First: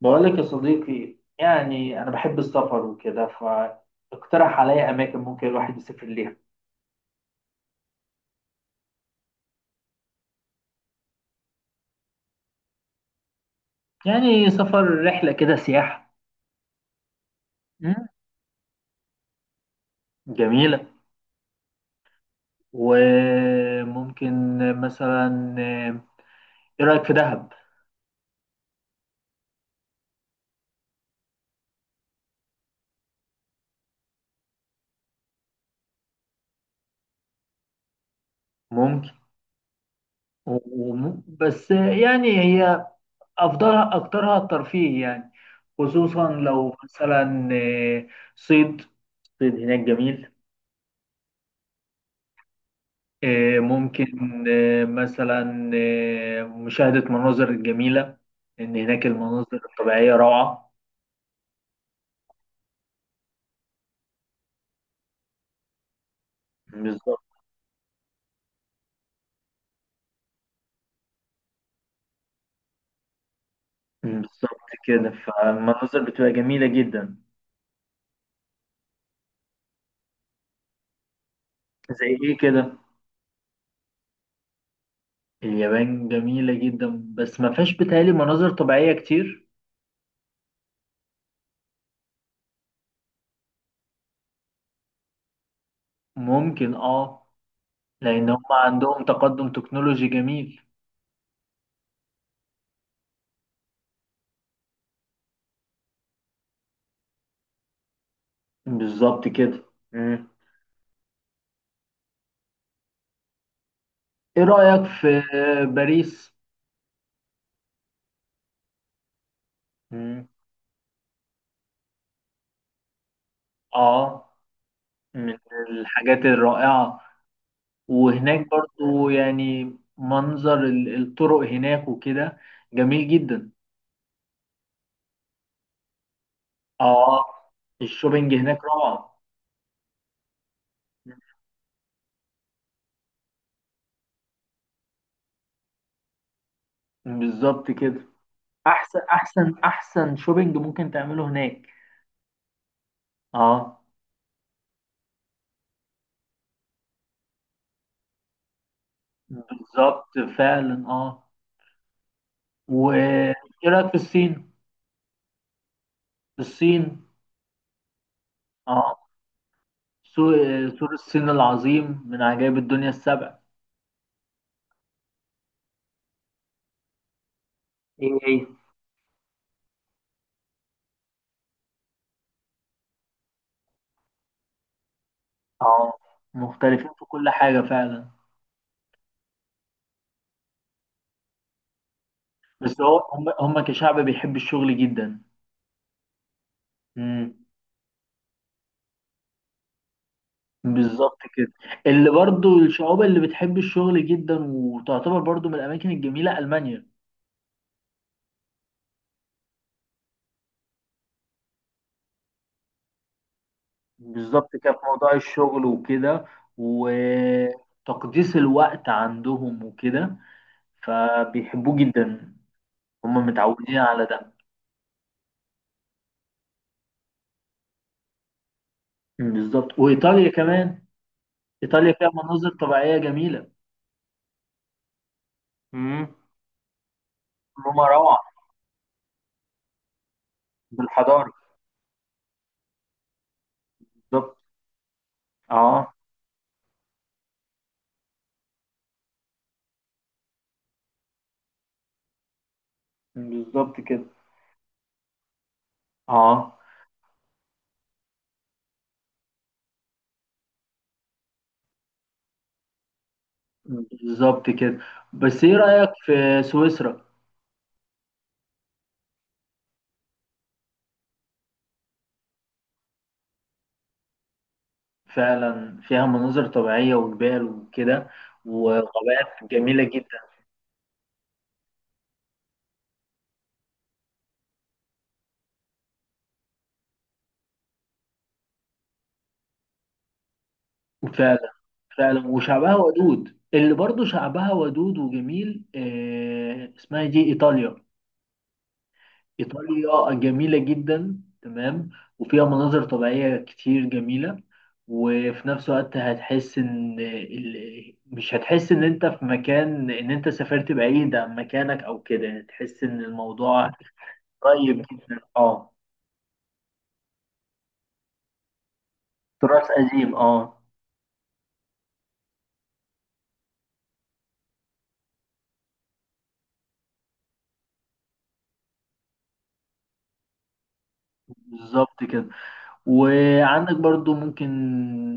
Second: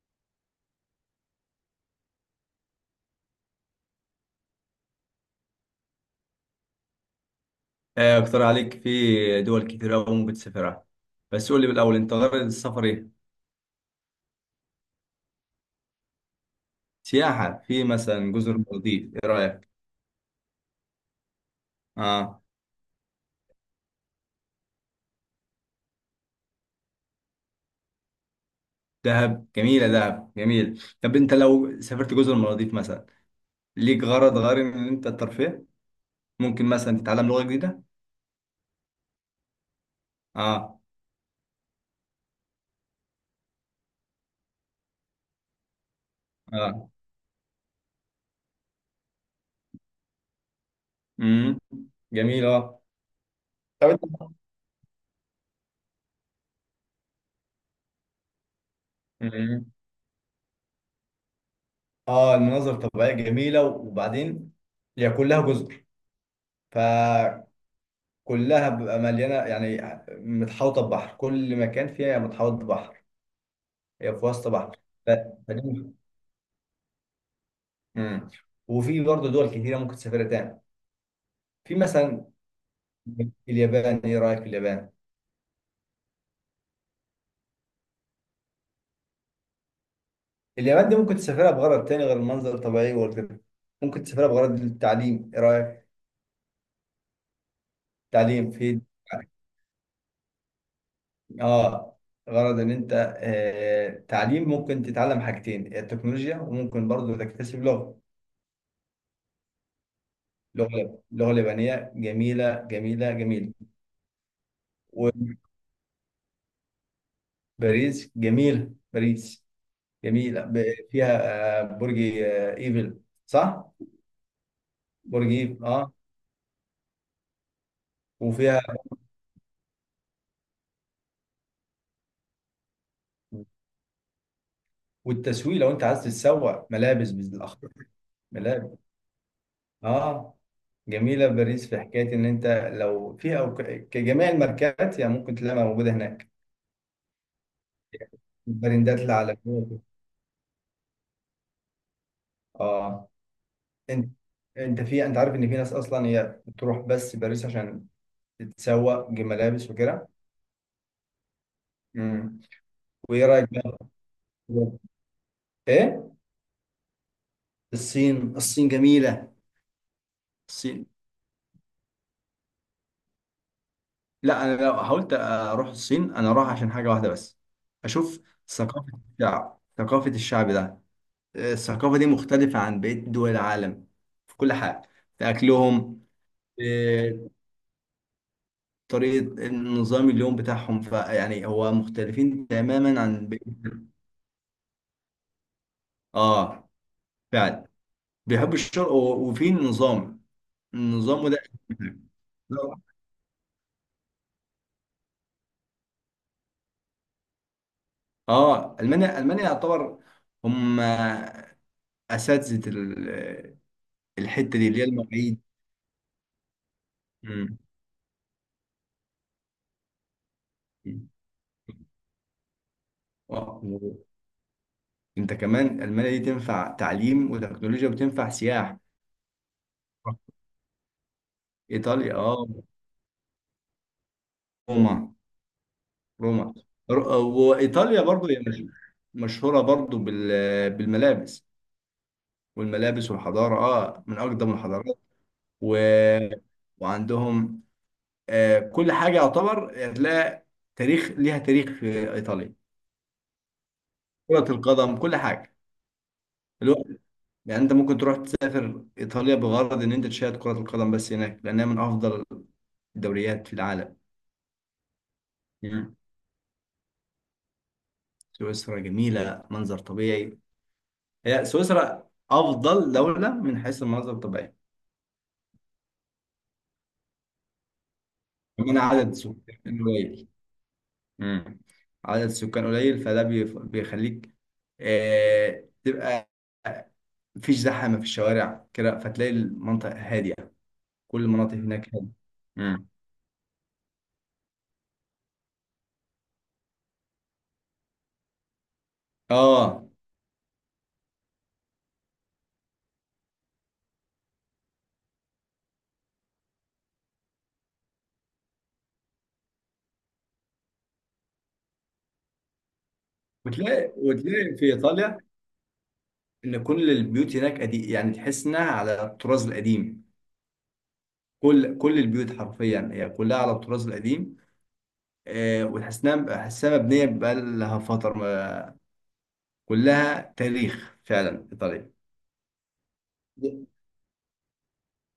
بقول لك يا صديقي، يعني أنا بحب السفر وكده، فاقترح عليا أماكن ممكن الواحد يسافر ليها. آه، اقترح عليك في دول كتير أوي ممكن تسافرها. بس قول لي بالأول أنت غرض السفر إيه؟ يعني سفر رحلة كده سياحة. سياحة في مم. مثلا جزر المالديف إيه رأيك؟ جميلة. آه، وممكن مثلا، إيه رأيك في دهب؟ دهب جميلة، دهب جميل. طب أنت لو سافرت جزر المالديف مثلا ليك غرض غير إن أنت الترفيه؟ ممكن مثلا تتعلم لغة جديدة؟ ممكن. آه. بس يعني هي أفضلها أكترها الترفيه، يعني خصوصا لو آه. مثلا صيد صيد هناك جميل. امم جميل، آه. إيه، طب أنت. ممكن. إيه، مثلا، إيه، مشاهدة مناظر جميلة، إن هناك المناظر امم الطبيعية روعة. المناظر الطبيعية جميلة، وبعدين هي كلها جزر. ف بالظبط. كلها بيبقى مليانه، يعني متحوطه ببحر، كل مكان فيها متحوط ببحر. هي في وسط بالظبط بحر. كده، ف... فدي. فالمناظر بتبقى جميلة جدا. مم. وفي برضه دول كتيره ممكن تسافرها تاني. في زي مثلا إيه كده؟ اليابان، ايه رايك في اليابان؟ اليابان جميلة جدا، بس ما فيهاش بتهيألي مناظر طبيعية كتير. اليابان دي ممكن تسافرها بغرض تاني غير المنظر الطبيعي والكده، ممكن تسافرها بغرض التعليم، ايه رايك؟ ممكن، آه. لأن هم تعليم في، عندهم تقدم تكنولوجي جميل. اه، غرض ان انت تعليم، ممكن تتعلم حاجتين: التكنولوجيا، وممكن برضه تكتسب لغه بالظبط كده. مم. لغه لغه اليابانيه جميله جميله جميله. إيه رأيك في باريس؟ وباريس جميلة، باريس مم. جميلة، فيها برج ايفل، صح؟ آه، برج من ايفل، اه. الحاجات الرائعة. وهناك وفيها برضو، يعني، منظر الطرق هناك وكده جميل جدا. والتسويق لو انت عايز تتسوق ملابس اه، بالاخر، الشوبينج هناك ملابس، روعة. اه، جميلة باريس. في حكاية ان انت لو فيها أو كجميع الماركات يعني ممكن تلاقيها موجودة هناك، بالظبط كده. البراندات احسن احسن العالمية. احسن شوبينج ممكن تعمله هناك. اه، اه. انت انت في، انت عارف ان في ناس اصلا هي بتروح بس باريس عشان تتسوق ملابس بالظبط وكده. فعلا، اه. امم. وايه وايه رايك بقى؟ رايك في الصين؟ ايه؟ الصين. الصين. الصين اه، جميلة. الصين. سور الصين العظيم من عجائب الدنيا السبع. لا، أنا لو حاولت أروح الصين أنا أروح عشان حاجة واحدة بس: ايه أشوف ايه. ثقافة الشعب، ثقافة الشعب ده، الثقافة دي مختلفة عن بقية دول العالم، في كل حاجة، في اه، أكلهم، مختلفين في كل في حاجة فعلا. طريقة النظام اليوم بتاعهم. فيعني هو مختلفين بس هو تماما هم عن هم بقية. كشعب بيحب الشغل جدا. آه، مم. فعلا بيحبوا الشرق وفي نظام، بالظبط النظام ده. كده. اللي برضو الشعوب اللي بتحب الشغل جدا، وتعتبر برضو من الأماكن الجميلة ألمانيا. اه، المانيا، المانيا يعتبر هم اساتذه بالظبط الحته دي كده، في اللي هي موضوع المواعيد. الشغل وكده مم. وتقديس الوقت عندهم وكده، فبيحبوه جدا. هم آه. متعودين على ده. انت كمان المانيا دي تنفع تعليم وتكنولوجيا وتنفع سياحه. بالظبط وإيطاليا كمان. إيطاليا فيها ايطاليا، اه. مناظر طبيعية جميلة. روما. مم. روما. روما وايطاليا روعة. برضو هي مشهوره برضو بالحضارة. بالملابس، والملابس والحضاره، اه، من بالظبط. اقدم الحضارات. و... اه. وعندهم آه كل حاجه يعتبر هتلاقي تاريخ ليها، تاريخ في ايطاليا. بالظبط كده. كره القدم، كل حاجه. اه. يعني انت ممكن تروح تسافر ايطاليا بغرض ان انت تشاهد كرة القدم بس هناك لانها من افضل الدوريات في العالم. بالظبط كده. بس ايه رأيك مم. في سويسرا؟ سويسرا جميلة، منظر طبيعي. هي سويسرا افضل دولة من حيث المناظر الطبيعية. فعلا فيها مناظر طبيعية وجبال وكده، كمان عدد وغابات سكان جميلة جدا. قليل. مم. عدد سكان قليل، فده بيخليك تبقى مفيش زحمة في الشوارع كده، فتلاقي المنطقة هادية، كل فعلا. المناطق هناك هادية. فعلا، وشعبها مم. ودود. اللي برضو شعبها ودود وجميل. آه، اسمها إيه دي؟ إيطاليا. اه، إيطاليا جميلة جدا، تمام. وفيها مناظر طبيعية كتير جميلة. وفي نفس الوقت هتحس إن مش هتحس إن أنت في مكان، إن أنت سافرت بعيد عن مكانك أو كده. تحس إن الموضوع وتلاقي في قريب ايطاليا جدا، أه. ان كل البيوت هناك قديم، يعني تحس انها على الطراز تراث القديم. قديم، أه. كل البيوت حرفيا هي كلها على الطراز القديم. آه، وتحس انها حاسها مبنيه بقى لها فتره، كلها تاريخ فعلا ايطاليا. بالظبط كده. وعندك برضو ممكن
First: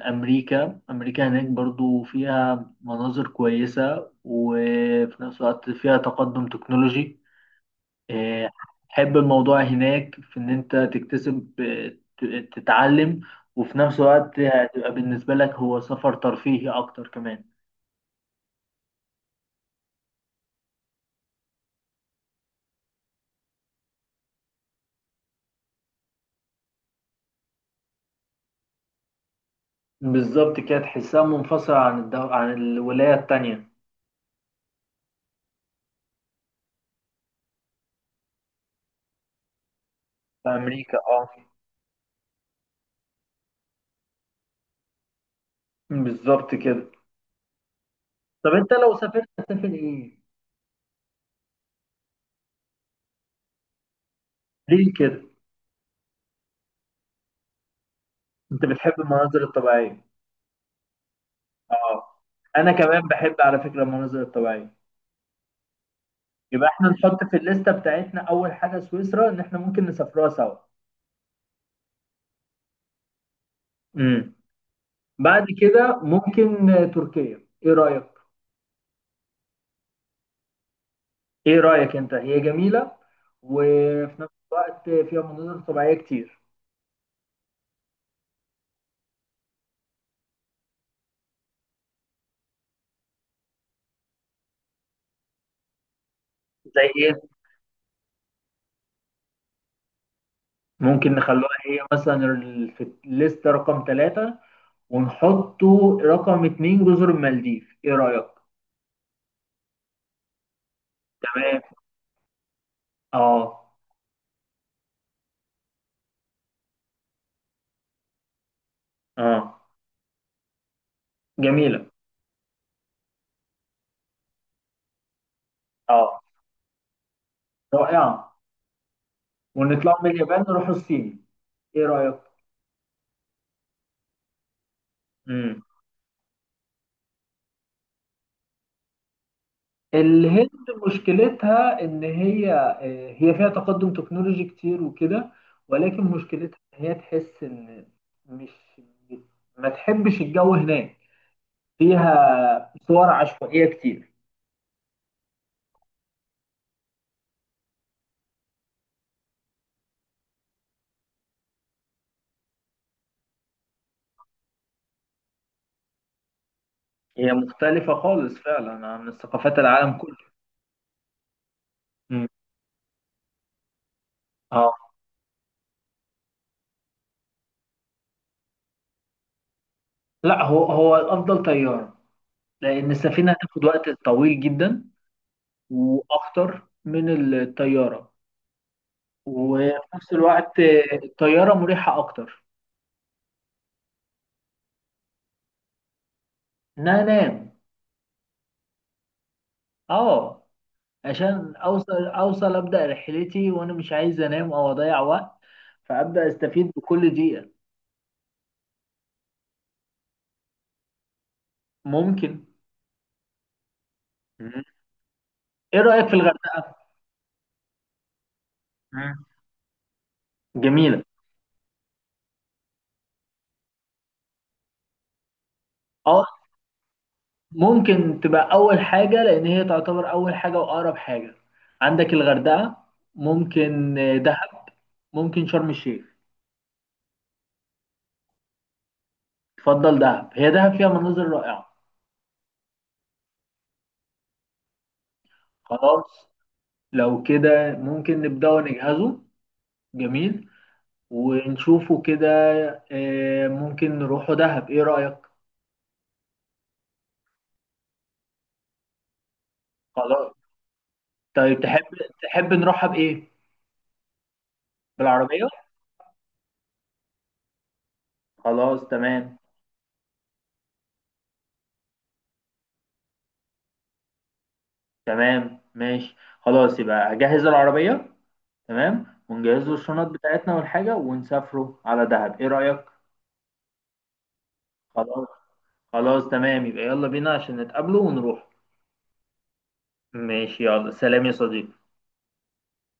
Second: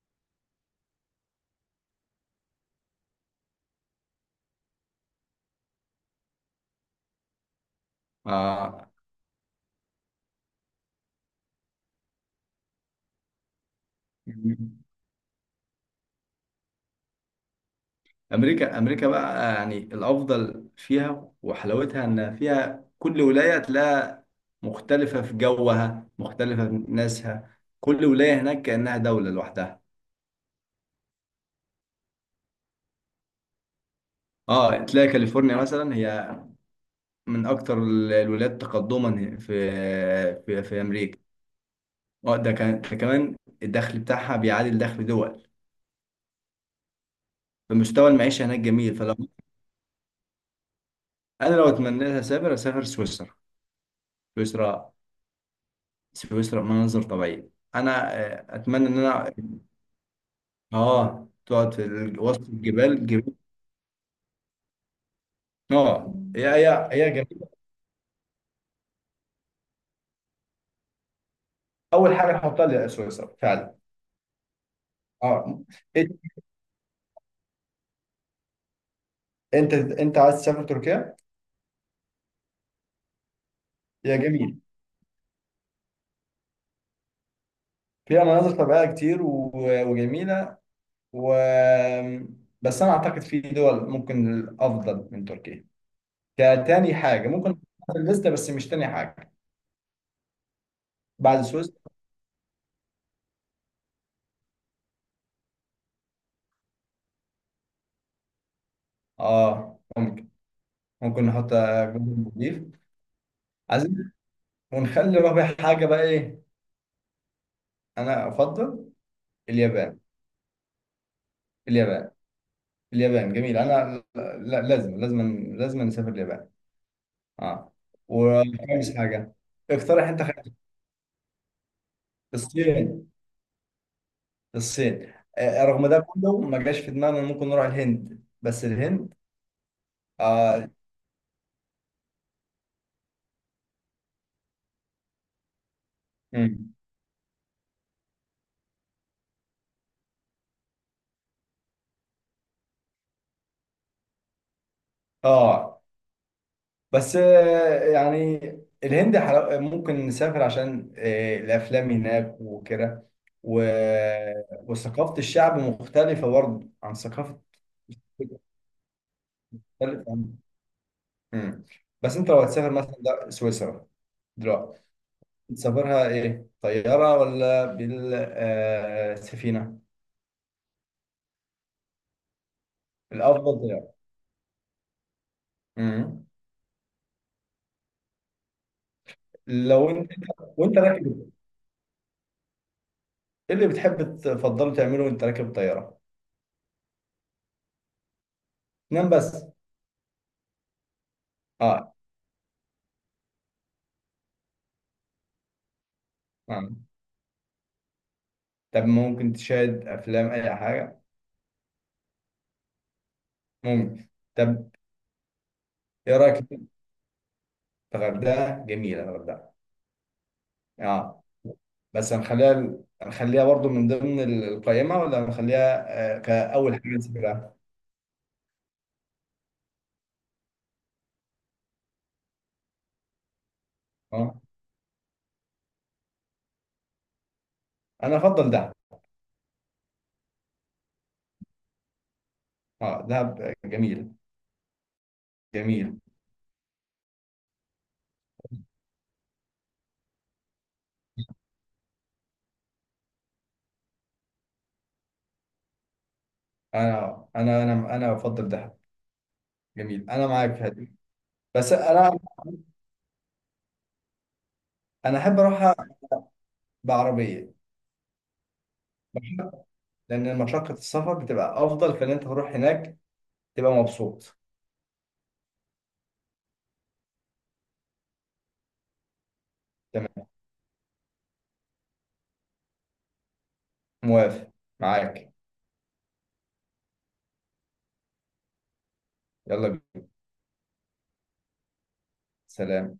أمريكا. أمريكا هناك برضو فيها مناظر كويسة، وفي نفس الوقت فيها تقدم تكنولوجي. آه، آه. حب الموضوع هناك في إن أنت تكتسب، تتعلم. وفي نفس الوقت هتبقى بالنسبة لك هو سفر ترفيهي أكتر كمان. امريكا، امريكا بقى يعني الافضل فيها وحلاوتها ان فيها كل ولايه تلاقيها مختلفه في جوها، مختلفه في ناسها، كل ولايه هناك كانها دوله لوحدها. بالظبط كده، تحسها منفصلة عن عن الولاية التانية. اه، تلاقي كاليفورنيا مثلا هي من اكتر الولايات تقدما في، في في أمريكا، امريكا. اه. اه، ده كان، ده كمان الدخل بتاعها بيعادل دخل دول. بالظبط كده. فمستوى المعيشه طب هناك أنت لو جميل. فلو، سافرت هتسافر إيه؟ انا لو اتمنى لها اسافر، اسافر سويسرا. سويسرا. ليه كده؟ سويسرا مناظر طبيعيه. انا انت اتمنى بتحب ان انا، المناظر الطبيعيه؟ اه، تقعد في اه. وسط انا الجبال، كمان الجبال. بحب على فكره المناظر الطبيعيه. اه، هي يبقى احنا هي هي نحط في جميل. الليسته بتاعتنا اول حاجه سويسرا، ان احنا ممكن نسافرها سوا. اول حاجه احطها لي سويسرا فعلا. امم. بعد اه. كده إيه- ممكن، تركيا، ايه رايك؟ انت عايز تسافر تركيا؟ ايه رايك انت؟ هي جميله، هي وفي نفس جميل الوقت فيها مناظر طبيعيه كتير. فيها مناظر طبيعيه كتير وجميله، و بس انا اعتقد في دول ممكن افضل من تركيا، زي كتاني ايه؟ حاجه ممكن نحطها في الليسته، بس مش تاني حاجه، ممكن بعد نخلوها سويسرا. هي مثلا في الليسته رقم 3. ونحطه رقم 2 جزر المالديف، ايه رأيك؟ اه، ممكن. ممكن نحط تمام. جزر المالديف. اه. عايزين ونخلي رابع حاجه بقى ايه؟ انا افضل اه، اليابان. جميلة. اليابان. اليابان جميل. انا لا، لازم لازم لازم نسافر اه، اليابان. اه. رائعة. وخامس حاجه، ونطلع اقترح من انت اليابان خامس. نروح الصين. ايه رأيك؟ الصين. الصين، امم. رغم ده كله ما جاش في دماغنا إن ممكن نروح الهند. بس الهند، الهند آه، مشكلتها ان هي، هي فيها تقدم تكنولوجي كتير وكده، ولكن مشكلتها مم. ان هي تحس ان مش، ما تحبش الجو هناك. فيها صور عشوائية كتير. اه، بس يعني الهند ممكن نسافر عشان الافلام هناك وكده. و... وثقافة الشعب مختلفة برضه عن هي ثقافة، مختلفة خالص فعلا عن ثقافات العالم مختلفة كله. عن... مم. بس امم، انت لو هتسافر مثلا ده سويسرا دلوقتي، اه. تسافرها ايه، طيارة ولا بالسفينة؟ لا، هو الافضل طيارة، لان السفينة الافضل هتاخد وقت طيارة. طويل جدا مم. واخطر من الطيارة. وفي لو انت، نفس الوقت وانت راكب، الطيارة مريحة أكتر. ايه اللي بتحب تفضله تعمله وانت راكب الطيارة؟ إن أنا أنام، نام بس؟ أه. عشان أوصل اه. أوصل أبدأ رحلتي وأنا مش عايز أنام أو أضيع وقت، فأبدأ أستفيد آه. بكل دقيقة. طب ممكن تشاهد افلام، اي حاجه. ممكن. ممكن. مم. طب إيه رأيك في ايه رايك في الغردقة؟ الغردقه؟ جميله مم. الغردقه. جميلة. اه. بس هنخليها، هنخليها برضو من ضمن القائمه، ولا هنخليها أه، كاول حاجه نسافرها؟ ممكن تبقى أول حاجة، لأن هي تعتبر أول حاجة وأقرب حاجة. عندك الغردقة، ممكن اه، دهب، ممكن شرم الشيخ. انا افضل دهب. تفضل دهب؟ هي دهب فيها مناظر رائعة. اه، دهب جميل. جميل. خلاص، لو كده ممكن نبدأ نجهزه. جميل، ونشوفه كده. آه، ممكن نروحوا دهب، ايه رأيك؟ انا بفضل دهب. جميل، انا خلاص. معاك في هذه. طيب بس تحب، انا، تحب نروحها بإيه؟ انا احب بالعربية. اروحها بعربيه، خلاص تمام. لان مشقه السفر بتبقى افضل فان انت تروح هناك تبقى مبسوط. تمام ماشي. خلاص يبقى أجهز العربية. تمام، ونجهز له الشنط تمام، بتاعتنا والحاجة، ونسافروا على دهب، ايه رأيك؟ موافق، خلاص. معاك. خلاص تمام، يبقى يلا بينا عشان نتقابلوا ونروح. يلا بينا. ماشي. يلا سلام يا صديقي. سلام.